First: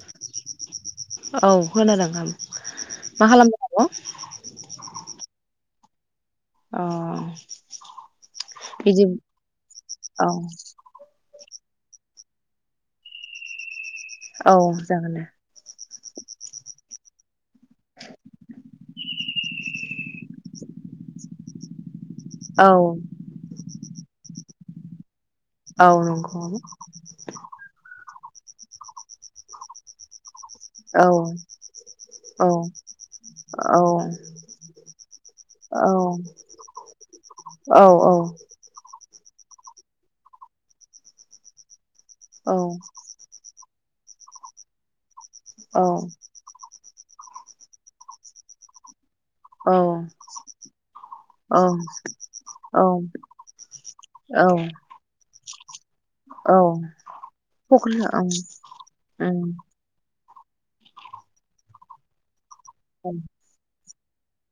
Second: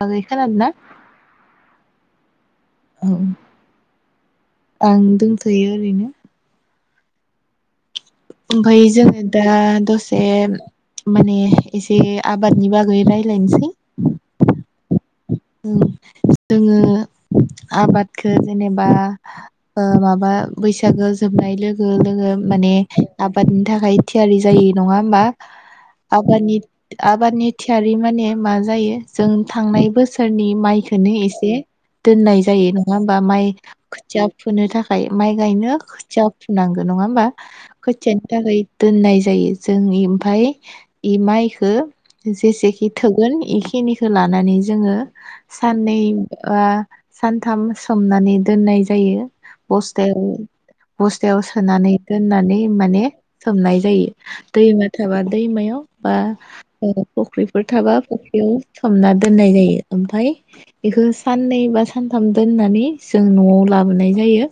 बागै खोनादों ना औ खोनादों नोंथां औ मा खालामदों आं आब। दोंथ'यो ओरैनो। अ ओमफाय बिदि जोङो दा दसे औ माने एसे आबादनि बागै रायजलायनोसै। औ जागोन दे। आबादखौ जेनेबा ओ माबा बैसागो जोबनाय लोगो जोङो औ माने आबादनि थाखाय थियारि जायो। नङा होमबा। औ नंगौ आबादनि आबादनि थियारि माने मा जायो जों थांनाय बोसो रफोरनि औ माइखौनो एसे दोननाय औ जायो नङा होमबा माइ औ खोथिया फोनो थाखाय माइ गायनो औ खोथिया फुनांगोन नङा होमबा औ खोथियानि थाखाय दोननाय जायो जों इमफ्राय इ माइखौ जेसेखि थोगोन खिनिखौ लानानै जोङो [inaudible] साननै आ सानथाम सोमनानै दोननाय जायो। औ बस्थायाव बस्थायाव सोनानै दोननानै माने सोमनाय जायो औ दैमा थाबा दैमायाव बा औ फुख्रिफोर फख्रि थाबा फुख्रियाव सोमना ओं दोननाय जायो। ओमफ्राय बेखौ साननै बा सानथाम दोननानै जों नआव ला बोनाय जायो।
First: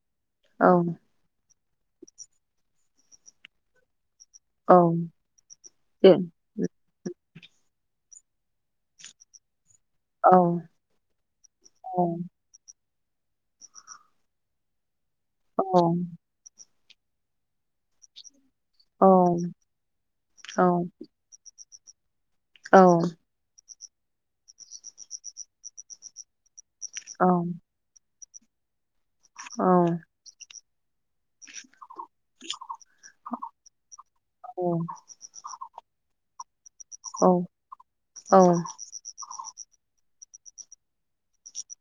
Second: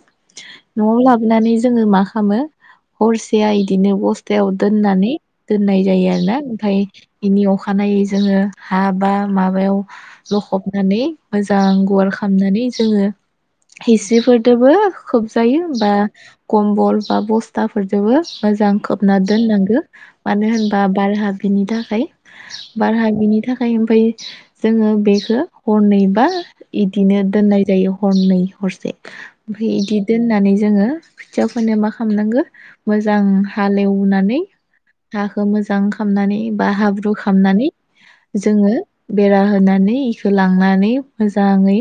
ओं औ नआव लाबनानै जोङो मा खामो हरसेया इदिनो दैयाव औ दोननानै दोननाय जायो दे आरो ना ओमफ्राय इनि अखानायै जोङो हा बा माबायाव औ लखबनानै मोजां गुवार खालामनानै जोङो हिस्रि फोरदोबो खोबजायो औ बा कम्बल बा बस्थाफोरजोबो मोजां औ खोबना दोननांगो मानो औ होनबा बारहाबिनि थाखाय। है। औ बारहाबिनि थाखाय। फ्राय ओमफ्राय जोङो बे। हरनैबा। इदिनो दोननाय जायो। हरनै हरसे। औ ओमफ्राय इदि दोननानै। जोङो। खोथिया फोनो मा खामनांगो मोजां हालेवनानै हाखौ मोजां खालामनानै। बा हाब्रु खालामनानै औ जोङो बेरा होनानै। होलांनानै मोजाङै।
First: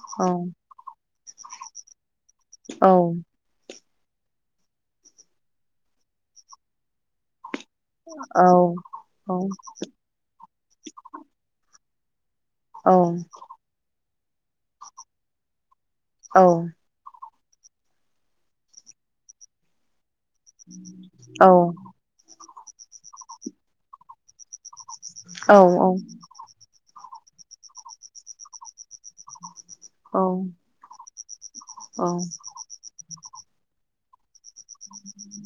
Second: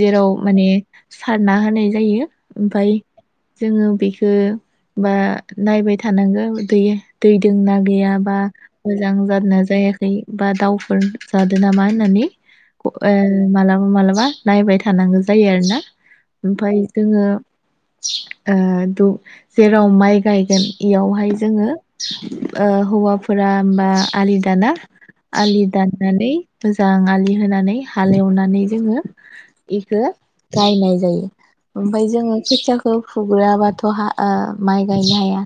जेराव माने। सारना होनाय जायो। ओमफाय जोङो। बेखो बा नायबाय थानांगौ दै दै। दोंना गैया बा मोजां जादोंना जायाखै बा दावउफोर जादो नामा। नानै। औ गं ओ मालाबा माबलाबा। नायबाय थानांगौ जायो आरो ना। औ ओमफाय जोङो। ओ दु जेराव माइ। गायगोन इयावहाय औ जोङो‌। ओ हौवाफोरा होमबा आलि दाना। आलि औ दाननानै मोजां आलि। होनानै हाल एवनानै जोङो। इखो औ गायनाय जायो औ ओमफ्राय जोङो खोथियाखौ [unintelligible] बाथ हा ओ माइ गायनो हाया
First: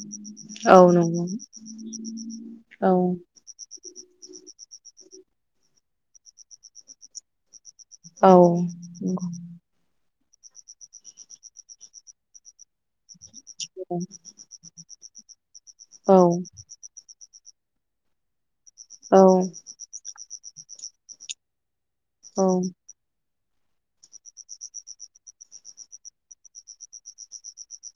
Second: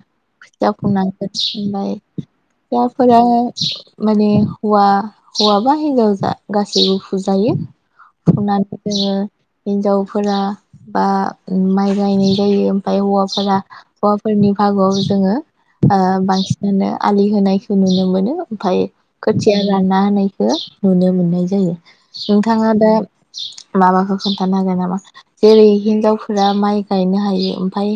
औ नंगौ खोथिया औ [unintelligible] माने हुवा हुवा बा हिनजाव जा गासैबो फुजायो। औ फुना जोङो नंगौ हिनजाव फोरा बा माइ गायनाय जायो ओमफ्राय हौवा [unintelligible] हौवाफोरनि भागोआव जोङो औ बांसिनानो आलि होनाय नुनो मोनो। ओमफ्राय औ खोथिया रानना होनायखो नुनो मोनो। जायो। औ नोंथाङा दा माबाखौ खोन्थानो हागोन नामा जेरै हिनजावफोरा माइ गायनो हायो ओमफाय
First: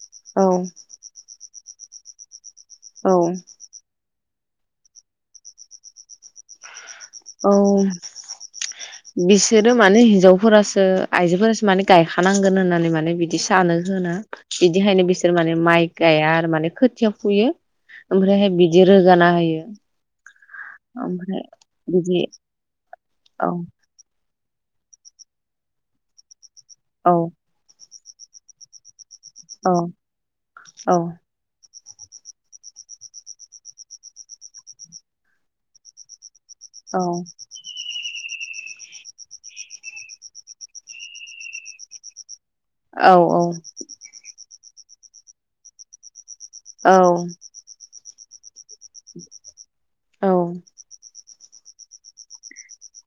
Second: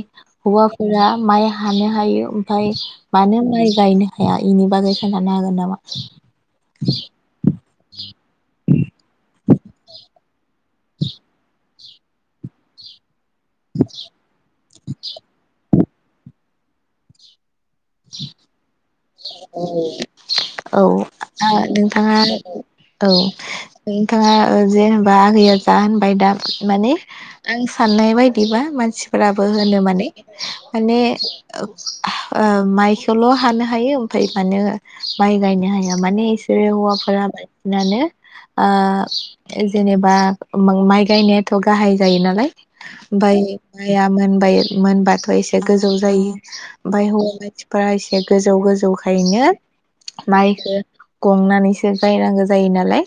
हुवा फोरा माइ हानो हायो। ओमफाय औ मानो माइ गायनो हाया इनि बागै खोनानो हागोन नामा? औ बिसोरो माने हिनजाव फोरासो आइजोफोरासो माने गायखानांगोन होननानै माने बिदि बिदि सानो होना बिदिहायनो बिसोर माने माइक गाइया आरो माने खोथियाव फुयो। ओमफ्रायहाय बिदि रोगाना होयो। [inaudible] औ ओमफ्राय बिदि नोंथाङा औ नोंथाङा [unintelligible] जा होनबाय दा माने औ आं साननाय बायदिबा मानसि फोराबो औ होनो माने औ माने [unintelligible] माइखौल हानो हायो ओमफाय मानो माइ गायनो हाया माने औ हौवाफोरा बांसिन नानो ओ जेनेबा माइ गायनायाथ गाहाय जायो नालाय औ बाय माया मोनबाय। मोनबाथ एसे गोजौ जायो। औ बाय हआ फ्राय एसे गोजौ गोजौ जखायनो औ माइखौ गंनानै जायनांगौ जायो नालाय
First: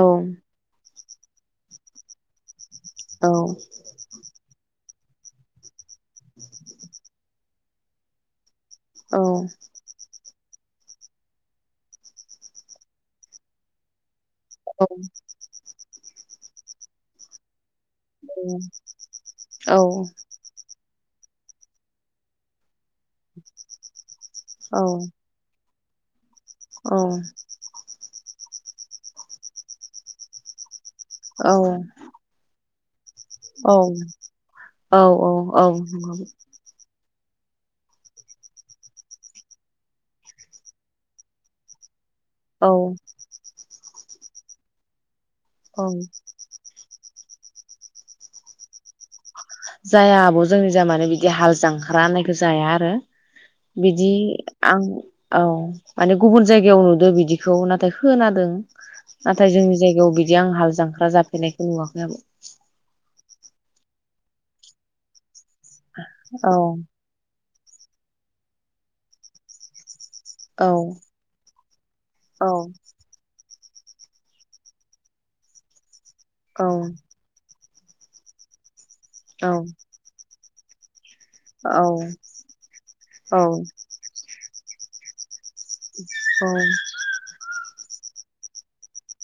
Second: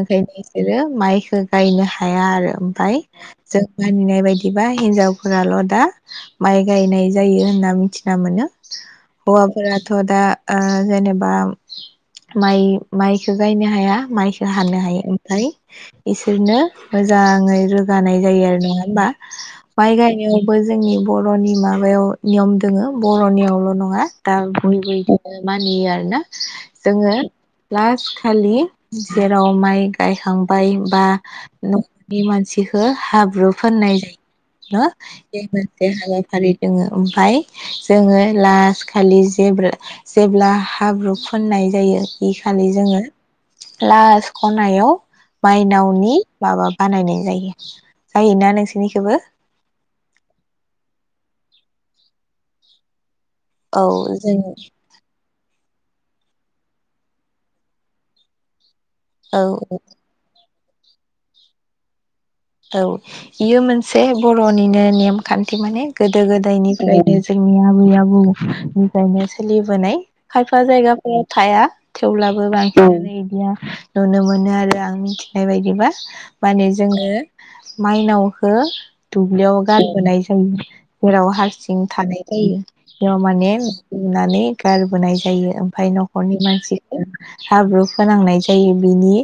ओंखायनो इसोरो माइ बेखौ गायनो हाया आरो फाय जों मानिनाय बायदिबा हिनजावफोराल' दा माइ गायनाय जायो होनना मिथिना मोनो। हौवाफोराथ' दा ओ जेनेबा माइ माइखो गायनो हाया माइ हानो हायो ओमफ्राय इसो बिरनो मोजाङै रो गानाय जायो नङा होनबा? औ माइ गायनायावबो जोंनि बर'नि माबायाव नियम दोङो । बर'नियाव ल' नङा दा औ बयबो [unintelligible] मानियो आरो ना? औ जोङो लास्ट खालि जेराव माइ गायखांबाय बा औ नखरनि मानसि हाब्रु औ फोननाय जायो न? औ औ बे औ मोनसे नंगौ हाबाफारि दोङो ओमफाय जोङो लास खालि जेब्ला जेब्ला हाब्रु फुननाय जायो बे खालि औ जोङो लास खनायाव औ माइनावनि माबा बानायनाय जायो। जायोना नोंसिनिखैबो? जाया आब, जोंनिजा मानोे बिदि हाल जांख्रा होननायखौ जाया आरो। औ बिदि जों आं औ माने गुबुन जायगायाव नुदों बिदिखौ नाथाय खोनादों औ नाथाय जोंनि जायगायाव बिदि आं हाल जांख्रा जाफेरनायखौ नुवाखै आब। औ। बियो मोनसे बर'निनो नेम खान्थि माने गोदो औ गोदायनिफ्रायनो जोंनि आबै आबौनिफ्रायनो सोलिबोनाय खायफा औ जायगाफोराव थाया थेवब्लाबो बांसिनानो बिदिया नुनो मोनो आरो आं मिथिनाय बायदिबा औ माने जोङो माइनावखो औ दुब्लियाव गारबोनाय जायो। जेराव औ हारसिं थानाय जायो बेयाव औ माने लुनानै गारबोनाय जायो। ओमफफ्राय नखरनि मानसिफोर हाब्रु फोनांनाय जायो बेनि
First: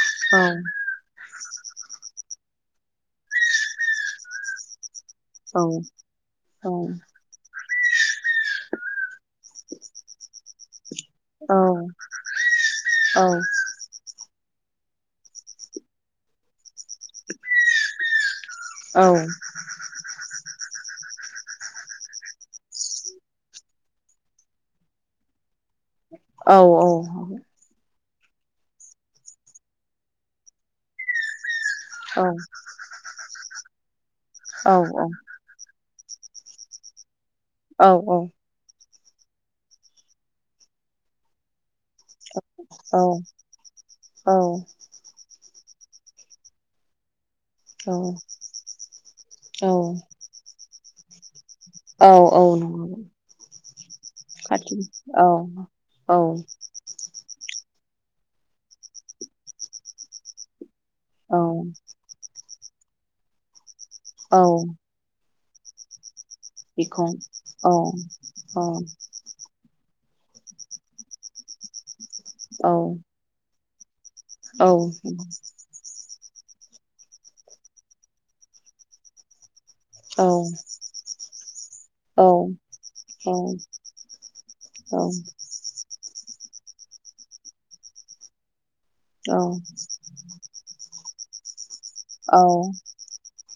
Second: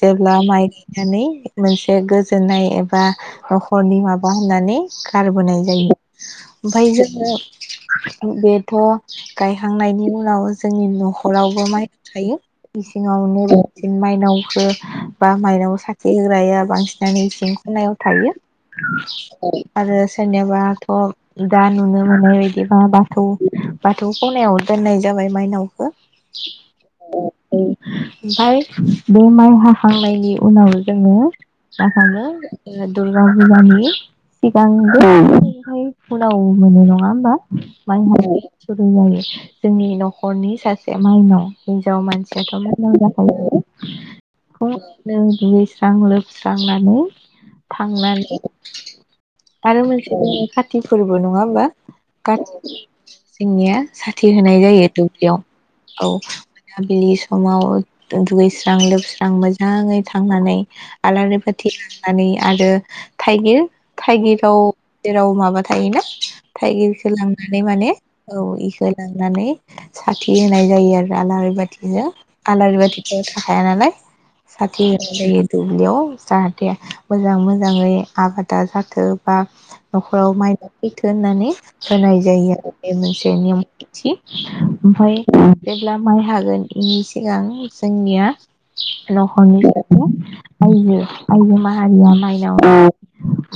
जेब्ला माइ गायनानै मोनसे गो जोननाय एबा नख'रनि माबा होननानै औ गारबोनाय जायो ओमफाय जोङो बेथ‌' गायहांनायनि उनाव जोंनि न' औ नख'रावबो माइ थायो औ इसिङावनो बांसिन माइनाव बो बा माइनाव साखि होग्राया बांसिन नानो इसिं खनायाव थायो। आरो सोरनियाव बाथ' दा नुनो मोननाय बायदिबा बाथौ बाथौ खनायाव दोननाय जाबाय मायनावखो। औ औ ओमफाय बे माइ हाखांनायनि उनाव जोङो [unintelligible] दुरगा फुजानि सिगांहाय उनाव मोनो नङा होमबा? माइ हानाय [unintelligible] जायो जोंनि नख'रनि सासे माइनाव। हिनजाव मानसियाथ' औ [unintelligible] दुगै स्रां लोब स्रांनानै औ थांनानै औ आरो मोनसे खाथि थिफोरबो नङा होमबा? औ औ नंगौ जोंनिया साथि होनाय खाथि जायो औ दुब्लियाव औ मोनाबिलि स समाव दुगैस्रां लोबस्रां मोजाङै थांनानै औ आलारि बाथि लांनानै आरो थाइगिर औ थाइगिराव जेराव माब थायो ना? थाइगिरखौ बिखं लांनानै औ माने औ इखौ लांनानै साथि होनाय जायो आरोना आलारि बाथिजों। औ आलारि बाथि [unintelligible] हाया नालाय औ साथि होनाय जायो दु बलियाव जाहाथे मोजां मोजाङै आबादा जाथो बा औ न'खराव माइनाव फैथों होननानै। होनाय औ जायो आरो बे मोनसे निमान्थि ओमफ्राय जेब्ला माइ हागोन इनि सिगां जोंनिया न'खरनि [unintelligible] सारिया माइनाव औ।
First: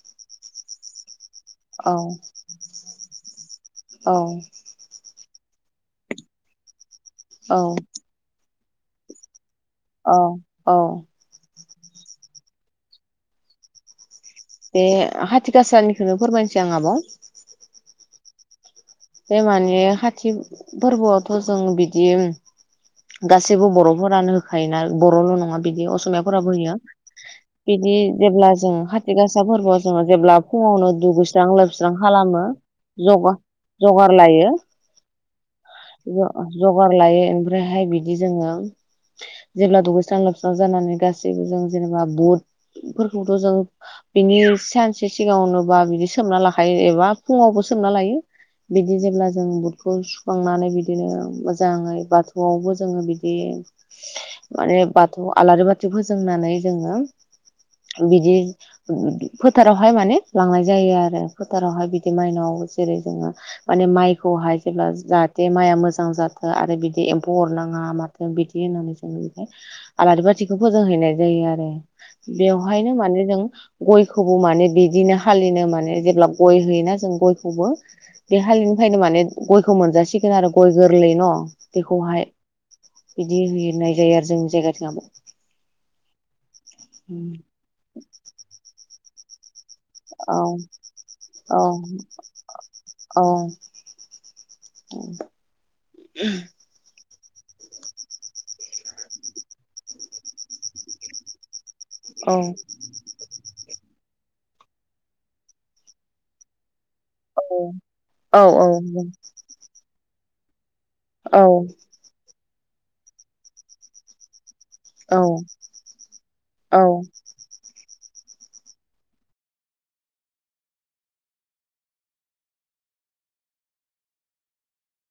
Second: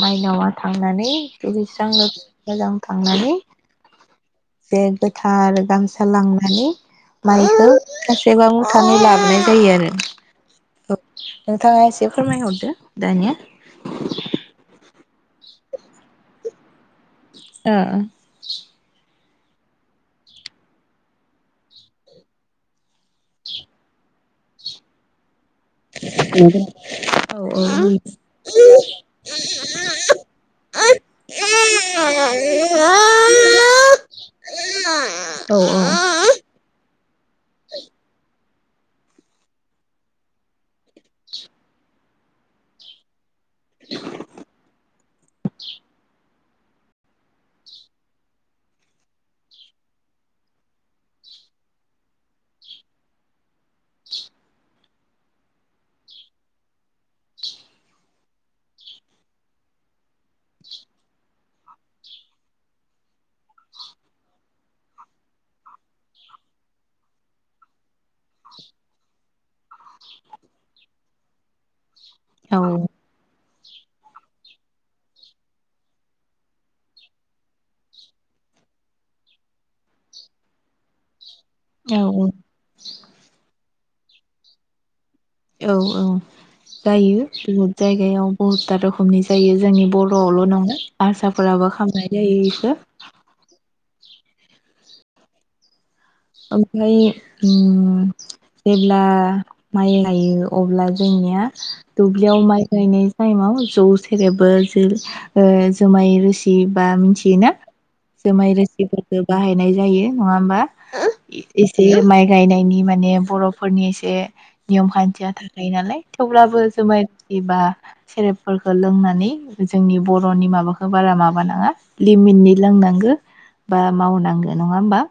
माइनावा थांनानै दुगैस्रां लोब मोजां थांनानै औ। थार गामसा लांनानै माइखौ [unintelligible] [unintelligible] लाबोनाय जायो आरो। औ औ। नोंथाङा एसे फोरमायहरदो दानिया? बे हाथिखासानिखौनो फोरमायनोसै आं आब' ओ ओ। बे माने खाथि फोरबोआवथ' जों बिदि गासैबो बर'फोरानो होखायोना बरल' नङा बिदि असमियाफोराबो होयो औ औ बिदि जेब्ला जों खाथि गासा फोरबोआव जोंङो जेब्ला फुङावनो दुगैस्रां लोबस्रां खालामो जग लायो। ज-जगार लायो ओमफ्रायहाय बिदि जोंङो जेब्ला दुगैस्रां लोबस्रां जानानै गासैबो जों जेनेबा बुटफोरखौ जों बिनि सानसे सिगांआवनोबा बिदिस सोमना लाखायो एबा फुङावबो सोमनालायो बिदि जेब्ला जों बुटखौ सुखांनानै बिदिनो मोजाङै बाथौआवबो जोंङो बिदि माने बाथौ आलारि बाथि फोजोंनानै जोंङो बिदि फोथारावहाय माने लांनाय जायो आरो फोथारावहाय बिदि मायनाव जेरै जोंङो माने माइखौहाय जेब्ला जा बे माइया मोजां जाथो आरो बिदि एम्फौ अरनाङा माथों बिदि होननानै जों बेहाय आलारि बाथिखौ फोजोंहैनाय जायो आरो। बेवहायनो औ माने जों गयखौबो माने बिदिनो हालिनो माने जेब्ला गय होयोना जों गयखौबो बे हालिनिफ्रायनो माने गयखौ मोनजासिगो न आरो गय गोरलै न। बेखौहाय बिदि होयो। नाय जायो आरो जोंनि जायगाथिं आब'। औ औ गायो बुहुत जायगायाव बहुदता रखमनि जा जायो। जोंनि बर' औ आवल नङा औ आरसाफोराबो खालामामनाय जायो इखो। ओं। ओमफ्राय ओम जेब्ला माइ लाइयो अब्ला जोंनिया दुब्लियाव औ माइ गायनाय टाइमाव जौसे जेरैबो जो ओ जोमाय रोसि बा मिथियोना औ औ जोमाय रोसिफोरखो बाहायनाय जायो। नङा ओमबा। औ इ इसे माइ गायनाय नि माने बर' फोरनि एसे नियम औ खान्थिया थाखायो नालाय थेवब्लाबो औ जोमाय होयोबा सेरेबफोरखो लोंनानै जोंनि बर'नि माबाखो बारा माबानाङा लिमिटनि लोंनांगो बा मावनांगो नङा ओमबा।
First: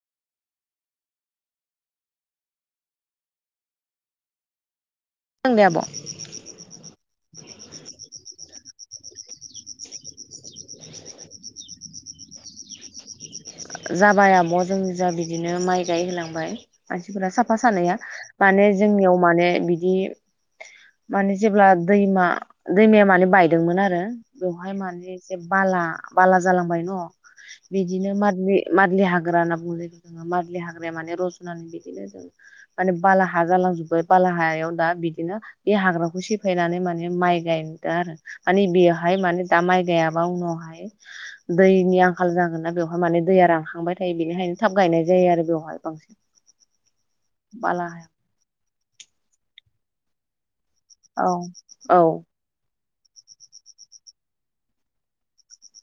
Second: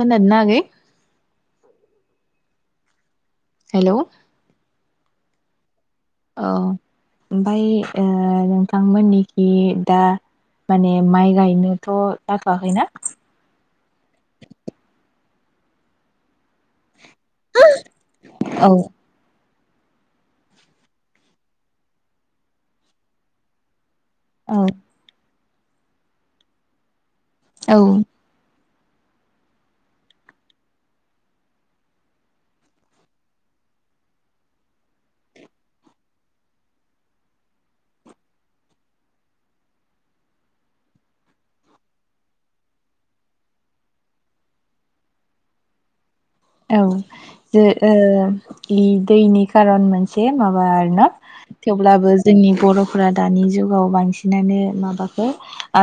खोनादोना आगै? हेलौ [unintelligible] आब'। औ ओमफाय ओ नोंथांमोननि बे दा माने माइ गायनोथ' जाथ'वाखैना? जाबाय आब' जों जा बिदिनो माइ गायहोलांबाय। मानसिफोरा साफा सानैया माने औ जोंनियाव माने बिद दि माने जेब्ला दैमा दैमाया माने बायदोंमोन आरो औ बहाय माने से बाला बाला जालांबाय न। जो बिदिनो मान मादलि हाग्रा होनना बुंङो जे जोङो मादलि हाग्राया माने रज'नानानै बिदिनो जों माने बाला हा जालांजोबबाय बाला हायाव दा बिदिनो बे हाग्राखौ सेफायनानै माने माइ गायदो आरो माने बेयावहाय माने दा माइ गायाबा उनावहाय दैनि आंखाल जागोनना बेवहाय माने दैया रानखांबाय थायो बेनिखायनो थाब गायनाय जायो आरो बेवहाय बांसिन। औ जे बाला ओ हायाव इ दैनि कारन मोनसे माब बा आरो ना औ औ थेवब्लाबो जोंनि बर फोरा दानि जुगाव बांसिन माने माबाखो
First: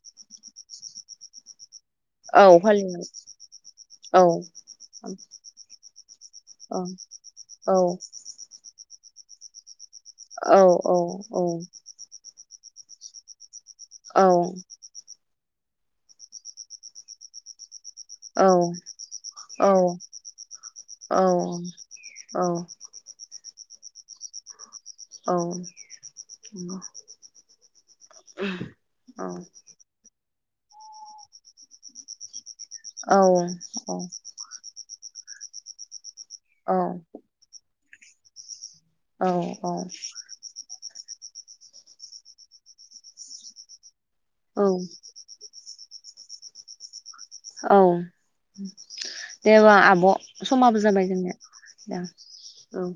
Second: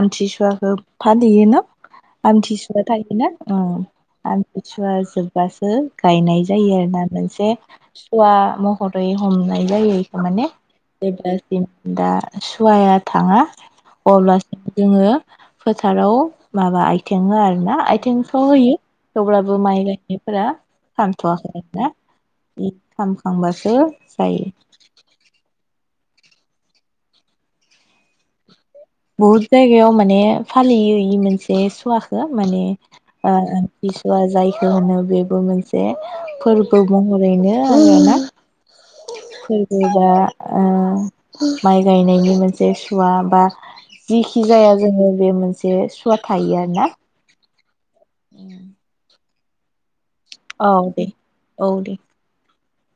आमथिसुवाखो फालियोना। औ आमथिसुवा फालिनानै थायोना औ अह आमथिसुवा जोब हो? गायनाय जायो औ आरो ना मोनसे औ सुवा मह दरै हमनाय जायो माने औ औ जेब्लासिम दा उवाया थाङा। औ अब्लासिम जोङो फोथाराव माबा आइथेङो आरो ना आइ औ थेंफ्राव होयो थेवब्लाबो माइ गाय बेफोरा खामथ'वाखैमोनना बे खामखांबासो सो जायो। औ [inaudible] बहुद जायगायाव माने फालियो इ मोनसे सुवाखो माने औ ओ [unintelligible] जायखो होनो बे बो मोनसे औ फोरबो महरैनो [unintelligible] औ फोरबो बा ओ माइ गायनायनि मोनसे सुवा बा जिखि औ जाया जोङो बे मोनसे [unintelligible] थायो आरो ना। औ। [unintelligible] ब' औ समाबो दे जाबाय जोंनिया दे। औ।